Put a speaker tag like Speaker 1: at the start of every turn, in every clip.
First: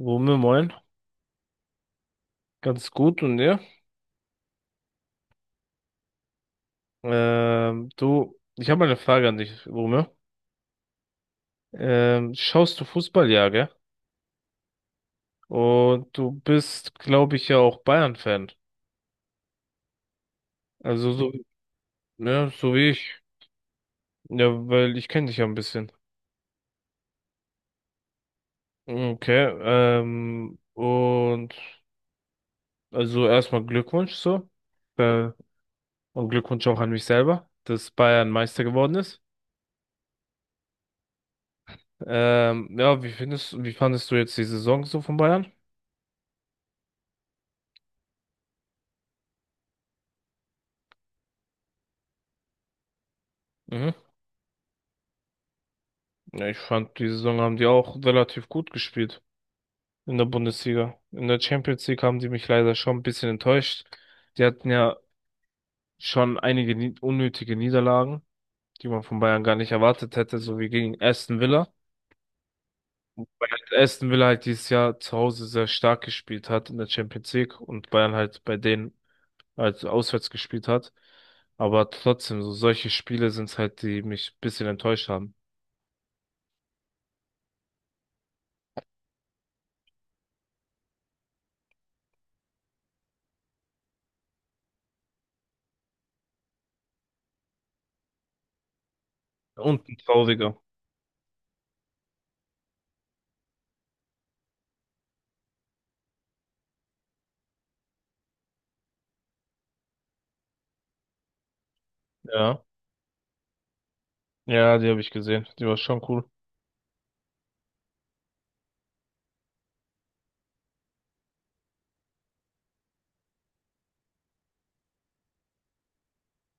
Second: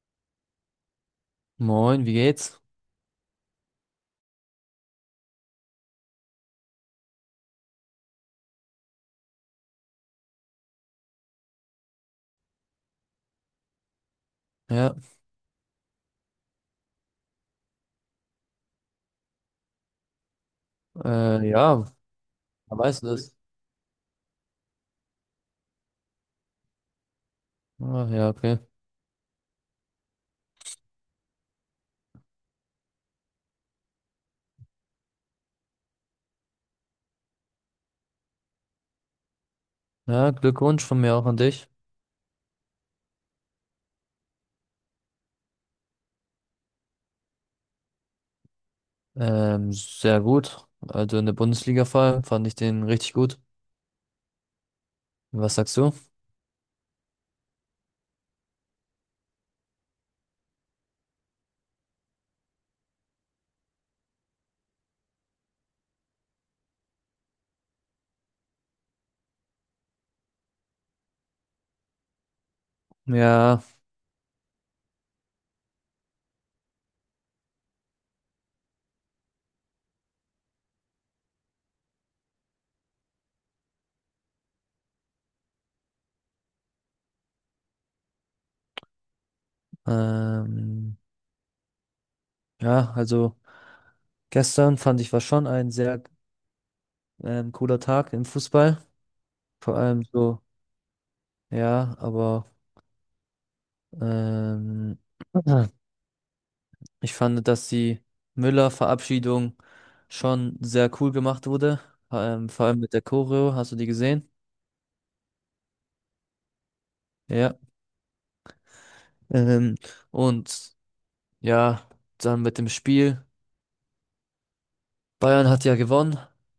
Speaker 1: Rumme, moin.
Speaker 2: Moin, wie geht's?
Speaker 1: Ganz gut und dir? Du, ich habe mal eine Frage an dich, Rumme. Schaust du Fußball, ja, gell?
Speaker 2: Ja,
Speaker 1: Und du bist, glaube ich, ja auch Bayern-Fan. Also so,
Speaker 2: äh, ja,
Speaker 1: ja, so
Speaker 2: da
Speaker 1: wie
Speaker 2: weißt du
Speaker 1: ich.
Speaker 2: Grüß.
Speaker 1: Ja, weil ich kenne dich ja ein bisschen.
Speaker 2: Das. Ja, okay.
Speaker 1: Okay, und also erstmal Glückwunsch so. Äh, und Glückwunsch auch an mich selber, dass Bayern Meister geworden ist.
Speaker 2: Ja, Glückwunsch von mir auch an dich.
Speaker 1: Ja, wie fandest du jetzt die Saison so von Bayern?
Speaker 2: Sehr gut. Also in der Bundesliga vor allem fand ich den richtig gut.
Speaker 1: Mhm.
Speaker 2: Was sagst du?
Speaker 1: Ja, ich fand, die Saison haben die auch relativ gut gespielt in der Bundesliga. In der Champions League haben die mich leider schon ein bisschen enttäuscht. Die hatten ja schon einige nie unnötige Niederlagen, die man von Bayern gar nicht erwartet hätte, so wie gegen Aston Villa.
Speaker 2: Ja,
Speaker 1: Weil Aston Villa halt dieses Jahr zu Hause sehr stark gespielt hat in der Champions League und Bayern halt bei denen halt auswärts gespielt hat. Aber trotzdem, so solche Spiele sind's halt, die mich ein bisschen enttäuscht haben.
Speaker 2: ähm, ja, also gestern fand ich war schon ein sehr cooler Tag im Fußball. Vor
Speaker 1: Und ein
Speaker 2: allem so,
Speaker 1: trauriger.
Speaker 2: ja, aber ähm, Ich fand, dass die Müller-Verabschiedung schon sehr cool gemacht wurde.
Speaker 1: Ja.
Speaker 2: Vor allem mit der Choreo, hast du die gesehen?
Speaker 1: Ja, die habe ich gesehen. Die war schon cool.
Speaker 2: Ja. Ähm, und ja, dann mit dem Spiel. Bayern hat ja gewonnen.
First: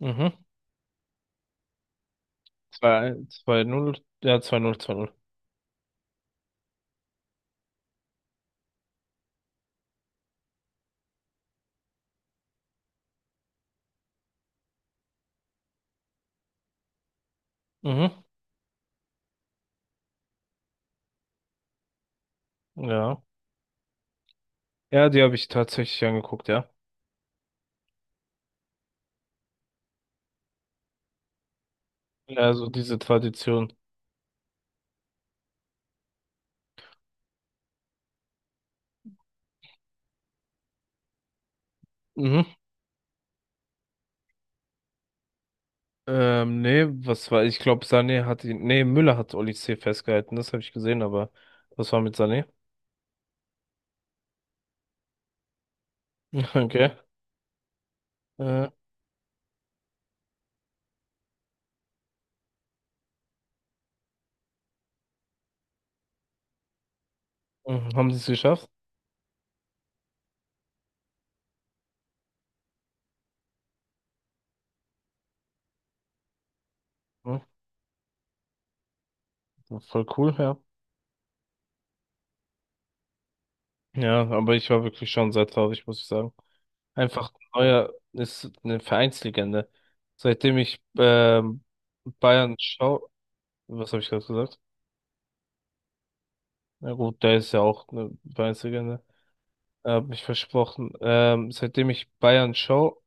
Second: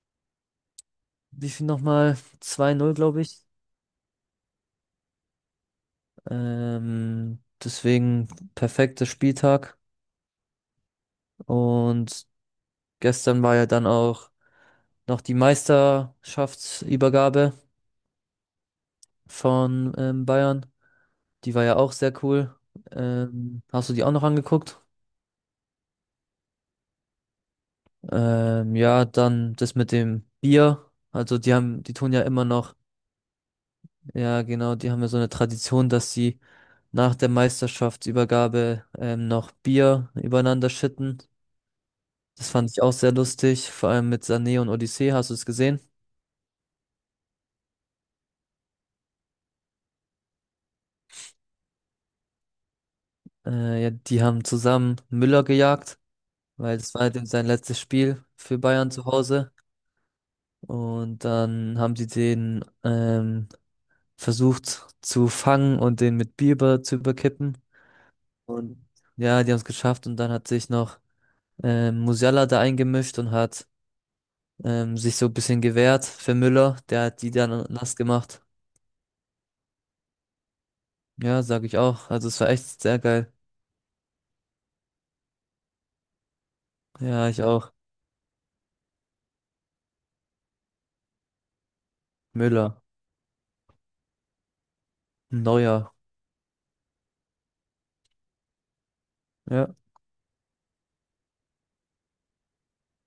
Speaker 1: Mhm.
Speaker 2: Wie viel nochmal? Zwei Null,
Speaker 1: zwei
Speaker 2: glaube ich.
Speaker 1: zwei null ja, zwei null.
Speaker 2: Deswegen perfekter Spieltag. Und gestern war ja dann auch noch die Meisterschaftsübergabe
Speaker 1: Mhm.
Speaker 2: von Bayern. Die war ja auch sehr cool.
Speaker 1: Ja.
Speaker 2: Hast du die auch noch angeguckt?
Speaker 1: Ja, die habe ich tatsächlich angeguckt, ja.
Speaker 2: Ja, dann das mit dem Bier. Also die haben, die tun ja immer
Speaker 1: Ja, so
Speaker 2: noch,
Speaker 1: diese Tradition.
Speaker 2: ja genau, die haben ja so eine Tradition, dass sie nach der Meisterschaftsübergabe noch Bier übereinander schütten.
Speaker 1: Mhm.
Speaker 2: Das fand ich auch sehr lustig, vor allem mit Sané und Odyssee, hast du es gesehen?
Speaker 1: Nee, was war, ich glaube, nee, Müller hat Oli C. festgehalten, das habe ich gesehen, aber was war mit Sané?
Speaker 2: Ja, die haben zusammen Müller gejagt, weil das
Speaker 1: Okay.
Speaker 2: war halt eben sein letztes Spiel für
Speaker 1: Äh,
Speaker 2: Bayern zu Hause. Und dann haben sie den versucht zu fangen und den mit Bier über- zu überkippen.
Speaker 1: mhm. Haben sie es geschafft?
Speaker 2: Und ja, die haben es geschafft und dann hat sich noch Musiala da eingemischt und hat sich so ein bisschen gewehrt für Müller. Der hat die
Speaker 1: Mhm.
Speaker 2: dann nass gemacht.
Speaker 1: Voll cool, ja.
Speaker 2: Ja, sag ich auch. Also es war echt sehr geil.
Speaker 1: Ja, aber ich war wirklich schon sehr traurig, muss ich sagen.
Speaker 2: Ja,
Speaker 1: Einfach
Speaker 2: ich auch.
Speaker 1: Neuer ist eine Vereinslegende. Seitdem ich Bayern
Speaker 2: Müller.
Speaker 1: schaue, was habe ich gerade gesagt?
Speaker 2: Neuer.
Speaker 1: Na gut, der ist ja auch eine Weiße.
Speaker 2: Ja.
Speaker 1: Hab ich versprochen. Seitdem ich Bayern schaue,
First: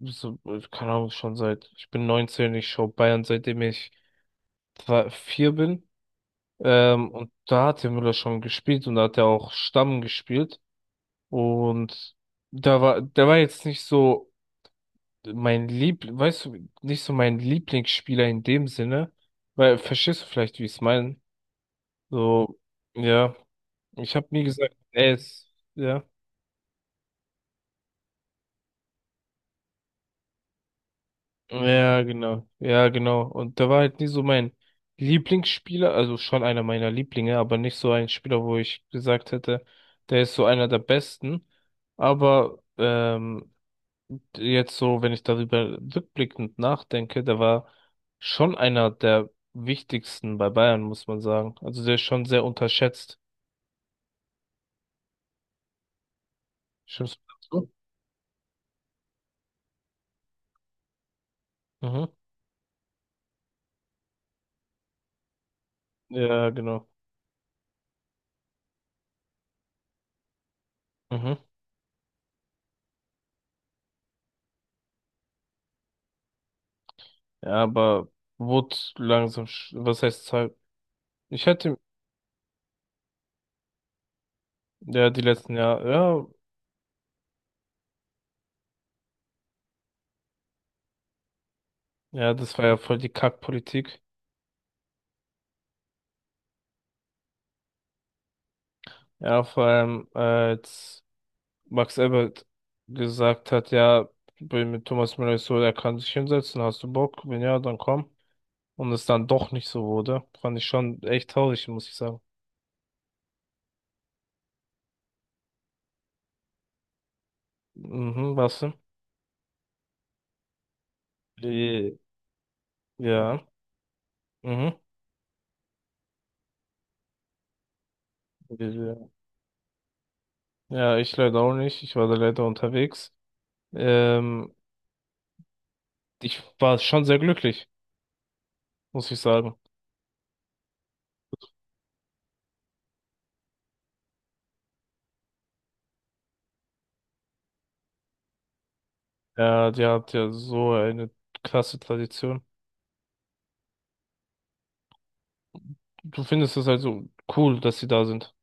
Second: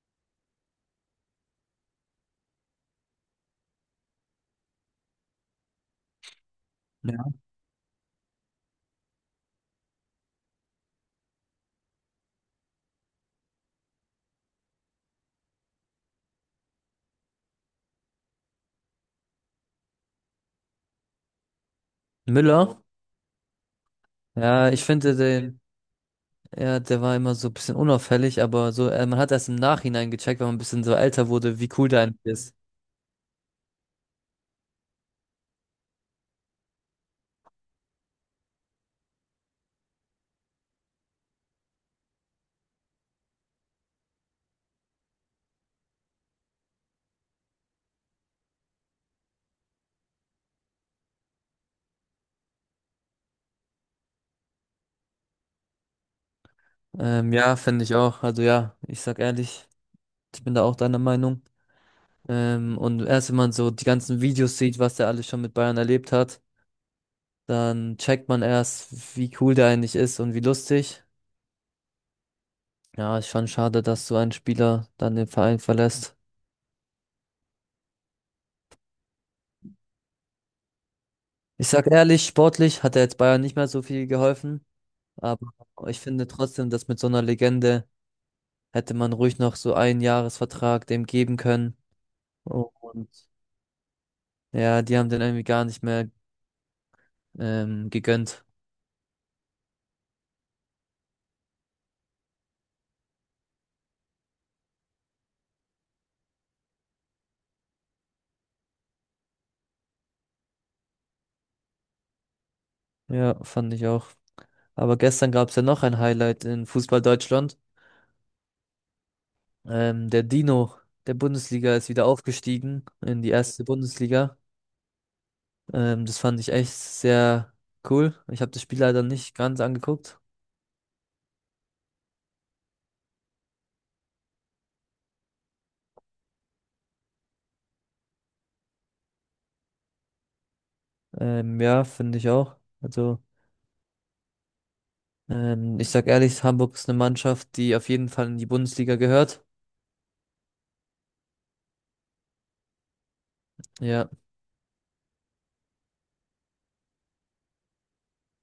Speaker 1: so, keine Ahnung, schon seit, ich bin 19, ich schaue Bayern, seitdem ich 4 bin.
Speaker 2: Ja.
Speaker 1: Und da hat der Müller schon gespielt und da hat er auch Stamm gespielt. Und da war, der war jetzt nicht so weißt du, nicht so mein Lieblingsspieler in dem Sinne. Weil, verstehst du vielleicht, wie ich es meine? So,
Speaker 2: Müller.
Speaker 1: ja, ich habe nie
Speaker 2: Ja,
Speaker 1: gesagt,
Speaker 2: ich
Speaker 1: er
Speaker 2: finde
Speaker 1: ist,
Speaker 2: den,
Speaker 1: ja.
Speaker 2: ja, der war immer so ein bisschen unauffällig, aber so, man hat erst im Nachhinein gecheckt, wenn man ein bisschen so älter wurde, wie cool
Speaker 1: Ja,
Speaker 2: der eigentlich
Speaker 1: genau.
Speaker 2: ist.
Speaker 1: Ja, genau. Und der war halt nie so mein Lieblingsspieler, also schon einer meiner Lieblinge, aber nicht so ein Spieler, wo ich gesagt hätte, der ist so einer der besten. Aber jetzt so, wenn ich darüber rückblickend nachdenke, der war schon einer der wichtigsten bei Bayern, muss man sagen. Also der ist schon sehr unterschätzt. Stimmst du?
Speaker 2: Ja,
Speaker 1: Dazu?
Speaker 2: finde ich auch. Also ja, ich sag ehrlich, ich bin da auch deiner Meinung.
Speaker 1: Mhm.
Speaker 2: Und erst wenn man so die ganzen Videos sieht, was der alles schon mit Bayern erlebt hat,
Speaker 1: Ja, genau.
Speaker 2: dann checkt man erst, wie cool der eigentlich ist und wie lustig.
Speaker 1: Mhm.
Speaker 2: Ja, ist schon schade, dass so ein Spieler dann den Verein verlässt.
Speaker 1: Ja, aber wurde langsam, was heißt, halt, ich
Speaker 2: Ich
Speaker 1: hätte,
Speaker 2: sag ehrlich, sportlich hat er jetzt Bayern nicht mehr so viel geholfen,
Speaker 1: ja, die
Speaker 2: aber
Speaker 1: letzten Jahre,
Speaker 2: ich
Speaker 1: ja,
Speaker 2: finde trotzdem, dass mit so einer Legende hätte man ruhig noch so einen Jahresvertrag dem geben können.
Speaker 1: ja, das war ja voll die
Speaker 2: Und
Speaker 1: Kackpolitik.
Speaker 2: ja, die haben den irgendwie gar nicht mehr gegönnt.
Speaker 1: Ja, vor allem als Max Ebert gesagt hat, ja, bin mit Thomas Müller ist so, er kann sich hinsetzen, hast du Bock? Wenn ja, dann komm. Und es dann doch nicht so wurde, fand ich schon echt traurig, muss ich sagen.
Speaker 2: Ja, fand ich auch. Aber gestern gab es ja noch ein Highlight in Fußball Deutschland.
Speaker 1: Mhm, was denn?
Speaker 2: Der Dino der Bundesliga ist
Speaker 1: Äh,
Speaker 2: wieder aufgestiegen in die
Speaker 1: Ja,
Speaker 2: erste Bundesliga.
Speaker 1: mhm.
Speaker 2: Das fand ich echt sehr cool. Ich habe das Spiel
Speaker 1: Äh,
Speaker 2: leider nicht ganz angeguckt.
Speaker 1: Ja, ich leider auch nicht, ich war da leider unterwegs. Ähm, Ich war schon sehr glücklich, muss ich sagen.
Speaker 2: Ja, finde ich auch. Also, ich sag ehrlich, Hamburg ist eine Mannschaft, die auf jeden Fall in die Bundesliga gehört.
Speaker 1: Ja, die hat ja so eine krasse Tradition.
Speaker 2: Ja,
Speaker 1: Du findest es also cool, dass sie da sind.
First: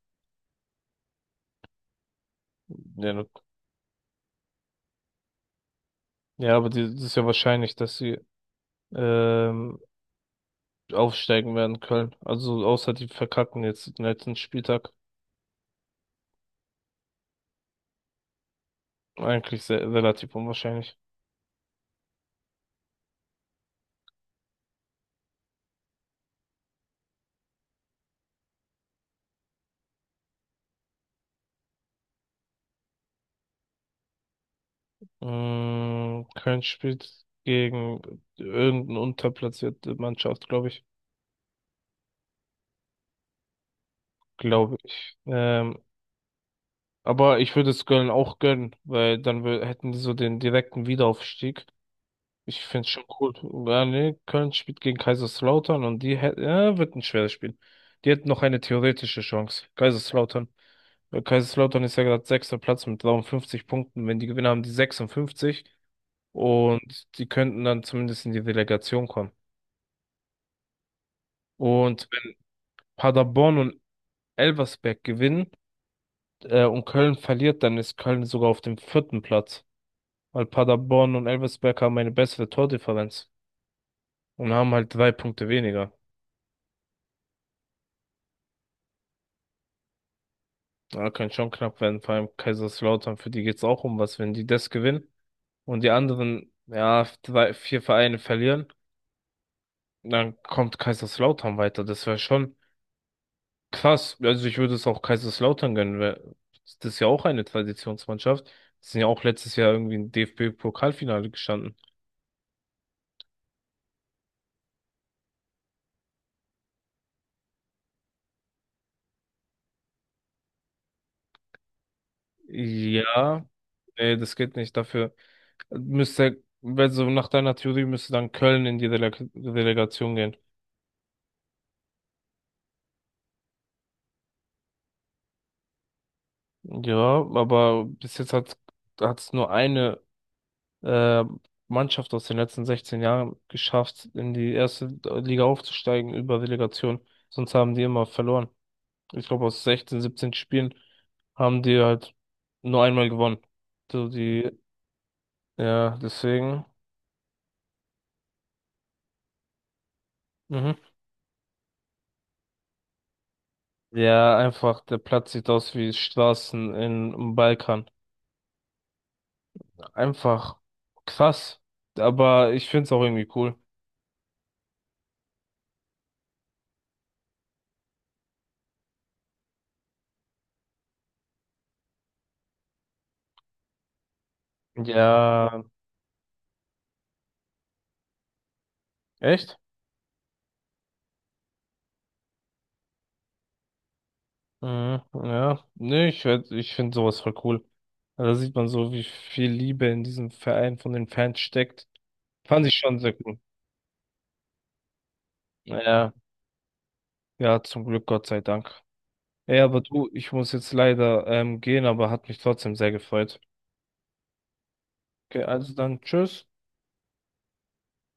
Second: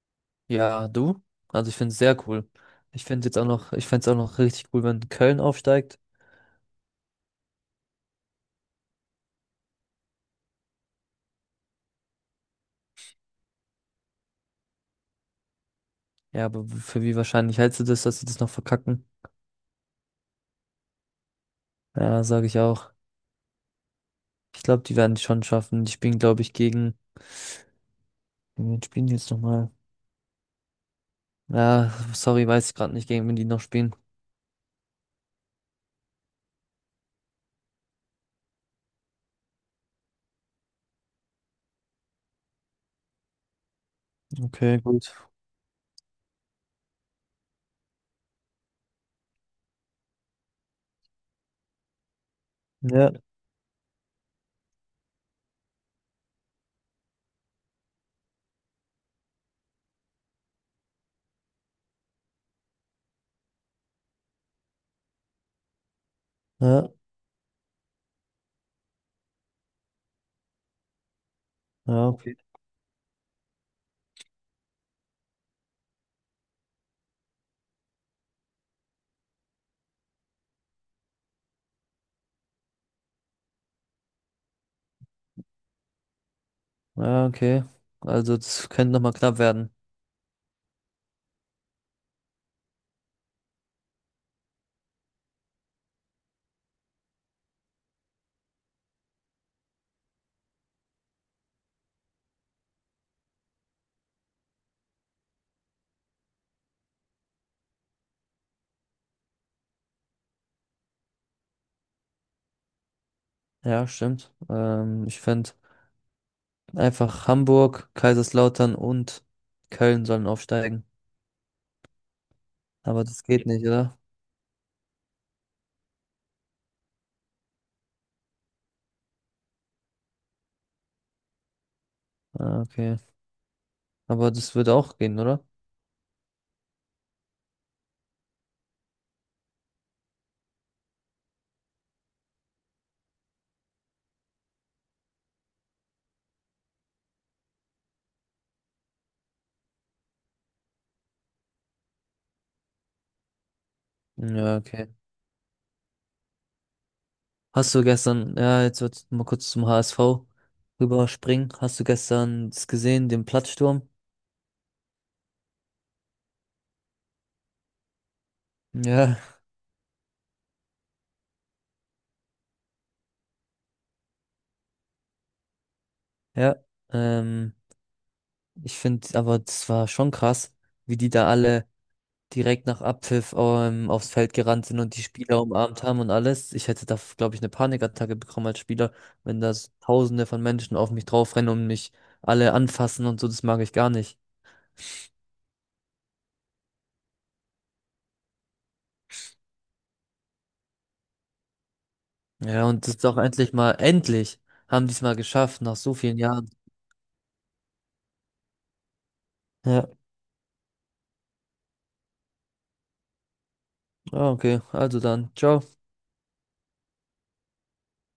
Speaker 2: ja, du? Also, ich finde es sehr cool. Ich
Speaker 1: Ja,
Speaker 2: finde jetzt auch noch, ich fände es auch noch richtig cool, wenn Köln aufsteigt.
Speaker 1: ja, aber die, das ist ja wahrscheinlich, dass sie ähm, aufsteigen werden, Köln. Also außer die verkacken jetzt den letzten Spieltag.
Speaker 2: Ja, aber w- für wie wahrscheinlich hältst du das, dass sie das noch verkacken?
Speaker 1: Eigentlich sehr, relativ unwahrscheinlich.
Speaker 2: Ja, sage ich auch. Ich glaube, die werden es schon schaffen. Die spielen, glaube ich, gegen wen spielen die jetzt nochmal? Ja, sorry, weiß ich gerade nicht, gegen wen die noch spielen.
Speaker 1: Mm, Köln spielt gegen irgendeine unterplatzierte Mannschaft, glaube ich. Glaube
Speaker 2: Okay, gut.
Speaker 1: ich. Aber ich würde es Köln auch gönnen, weil dann hätten die so den direkten Wiederaufstieg. Ich finde es schon
Speaker 2: Ja,
Speaker 1: cool. Ja, nee, Köln spielt gegen Kaiserslautern und die hätten, ja, wird ein schweres Spiel. Die hätten noch eine theoretische Chance. Kaiserslautern. Weil Kaiserslautern ist ja gerade sechster Platz mit 53 Punkten. Wenn die gewinnen, haben die 56
Speaker 2: ja,
Speaker 1: und die könnten dann zumindest in die Relegation kommen. Und
Speaker 2: ja,
Speaker 1: wenn
Speaker 2: okay.
Speaker 1: Paderborn und Elversberg gewinnen, und Köln verliert, dann ist Köln sogar auf dem vierten Platz. Weil Paderborn und Elversberg haben eine bessere Tordifferenz und haben halt 3 Punkte weniger.
Speaker 2: Ja, okay. Also das könnte nochmal knapp werden.
Speaker 1: Ja, kann schon knapp werden, vor allem Kaiserslautern, für die geht's auch um was, wenn die das gewinnen und die anderen, ja, 3, 4 Vereine verlieren, dann kommt Kaiserslautern weiter. Das wäre schon krass. Also ich würde es auch Kaiserslautern gönnen, weil das ist ja auch eine Traditionsmannschaft. Die sind ja auch letztes Jahr irgendwie im DFB-Pokalfinale gestanden.
Speaker 2: Ja, stimmt. Ich fände einfach Hamburg, Kaiserslautern und Köln sollen aufsteigen. Aber das
Speaker 1: Ja,
Speaker 2: geht nicht, oder?
Speaker 1: nee, das geht nicht. Dafür müsste, also nach deiner Theorie müsste dann Köln in die Relegation gehen.
Speaker 2: Ah, okay. Aber das wird auch gehen, oder?
Speaker 1: Ja, aber bis jetzt hat's nur eine äh, Mannschaft aus den letzten 16 Jahren geschafft, in die erste Liga aufzusteigen über Relegation. Sonst haben die immer verloren. Ich glaube, aus 16, 17 Spielen haben die halt nur einmal gewonnen. So die,
Speaker 2: Ja, okay.
Speaker 1: ja, deswegen.
Speaker 2: Hast du gestern, ja, jetzt wird mal kurz zum HSV
Speaker 1: Mhm.
Speaker 2: rüberspringen. Hast du gestern das gesehen, den Platzsturm?
Speaker 1: Ja, einfach, der Platz sieht aus wie Straßen in, im Balkan.
Speaker 2: Ja,
Speaker 1: Einfach krass. Aber ich finde es auch irgendwie cool.
Speaker 2: Ja. Ähm, Ich finde, aber das war schon krass, wie die da alle direkt nach Abpfiff aufs Feld gerannt sind und die Spieler
Speaker 1: Ja,
Speaker 2: umarmt haben und alles. Ich hätte da, glaube ich, eine Panikattacke bekommen als Spieler, wenn da
Speaker 1: echt?
Speaker 2: so Tausende von Menschen auf mich draufrennen und mich alle anfassen und so. Das mag ich gar nicht.
Speaker 1: Mhm, ja, nee, ich werd, ich finde sowas voll cool. Also da sieht man so, wie viel Liebe in diesem Verein von den Fans steckt.
Speaker 2: Ja,
Speaker 1: Fand ich
Speaker 2: und das
Speaker 1: schon
Speaker 2: ist
Speaker 1: sehr
Speaker 2: auch
Speaker 1: cool.
Speaker 2: endlich mal, endlich haben die es mal geschafft, nach so
Speaker 1: Ja,
Speaker 2: vielen Jahren.
Speaker 1: ja, zum Glück, Gott sei Dank. Ey, aber
Speaker 2: Ja,
Speaker 1: du, ich muss jetzt leider gehen, aber hat mich trotzdem sehr gefreut.
Speaker 2: ah, okay, also dann,
Speaker 1: Okay,
Speaker 2: ciao.
Speaker 1: also dann, tschüss.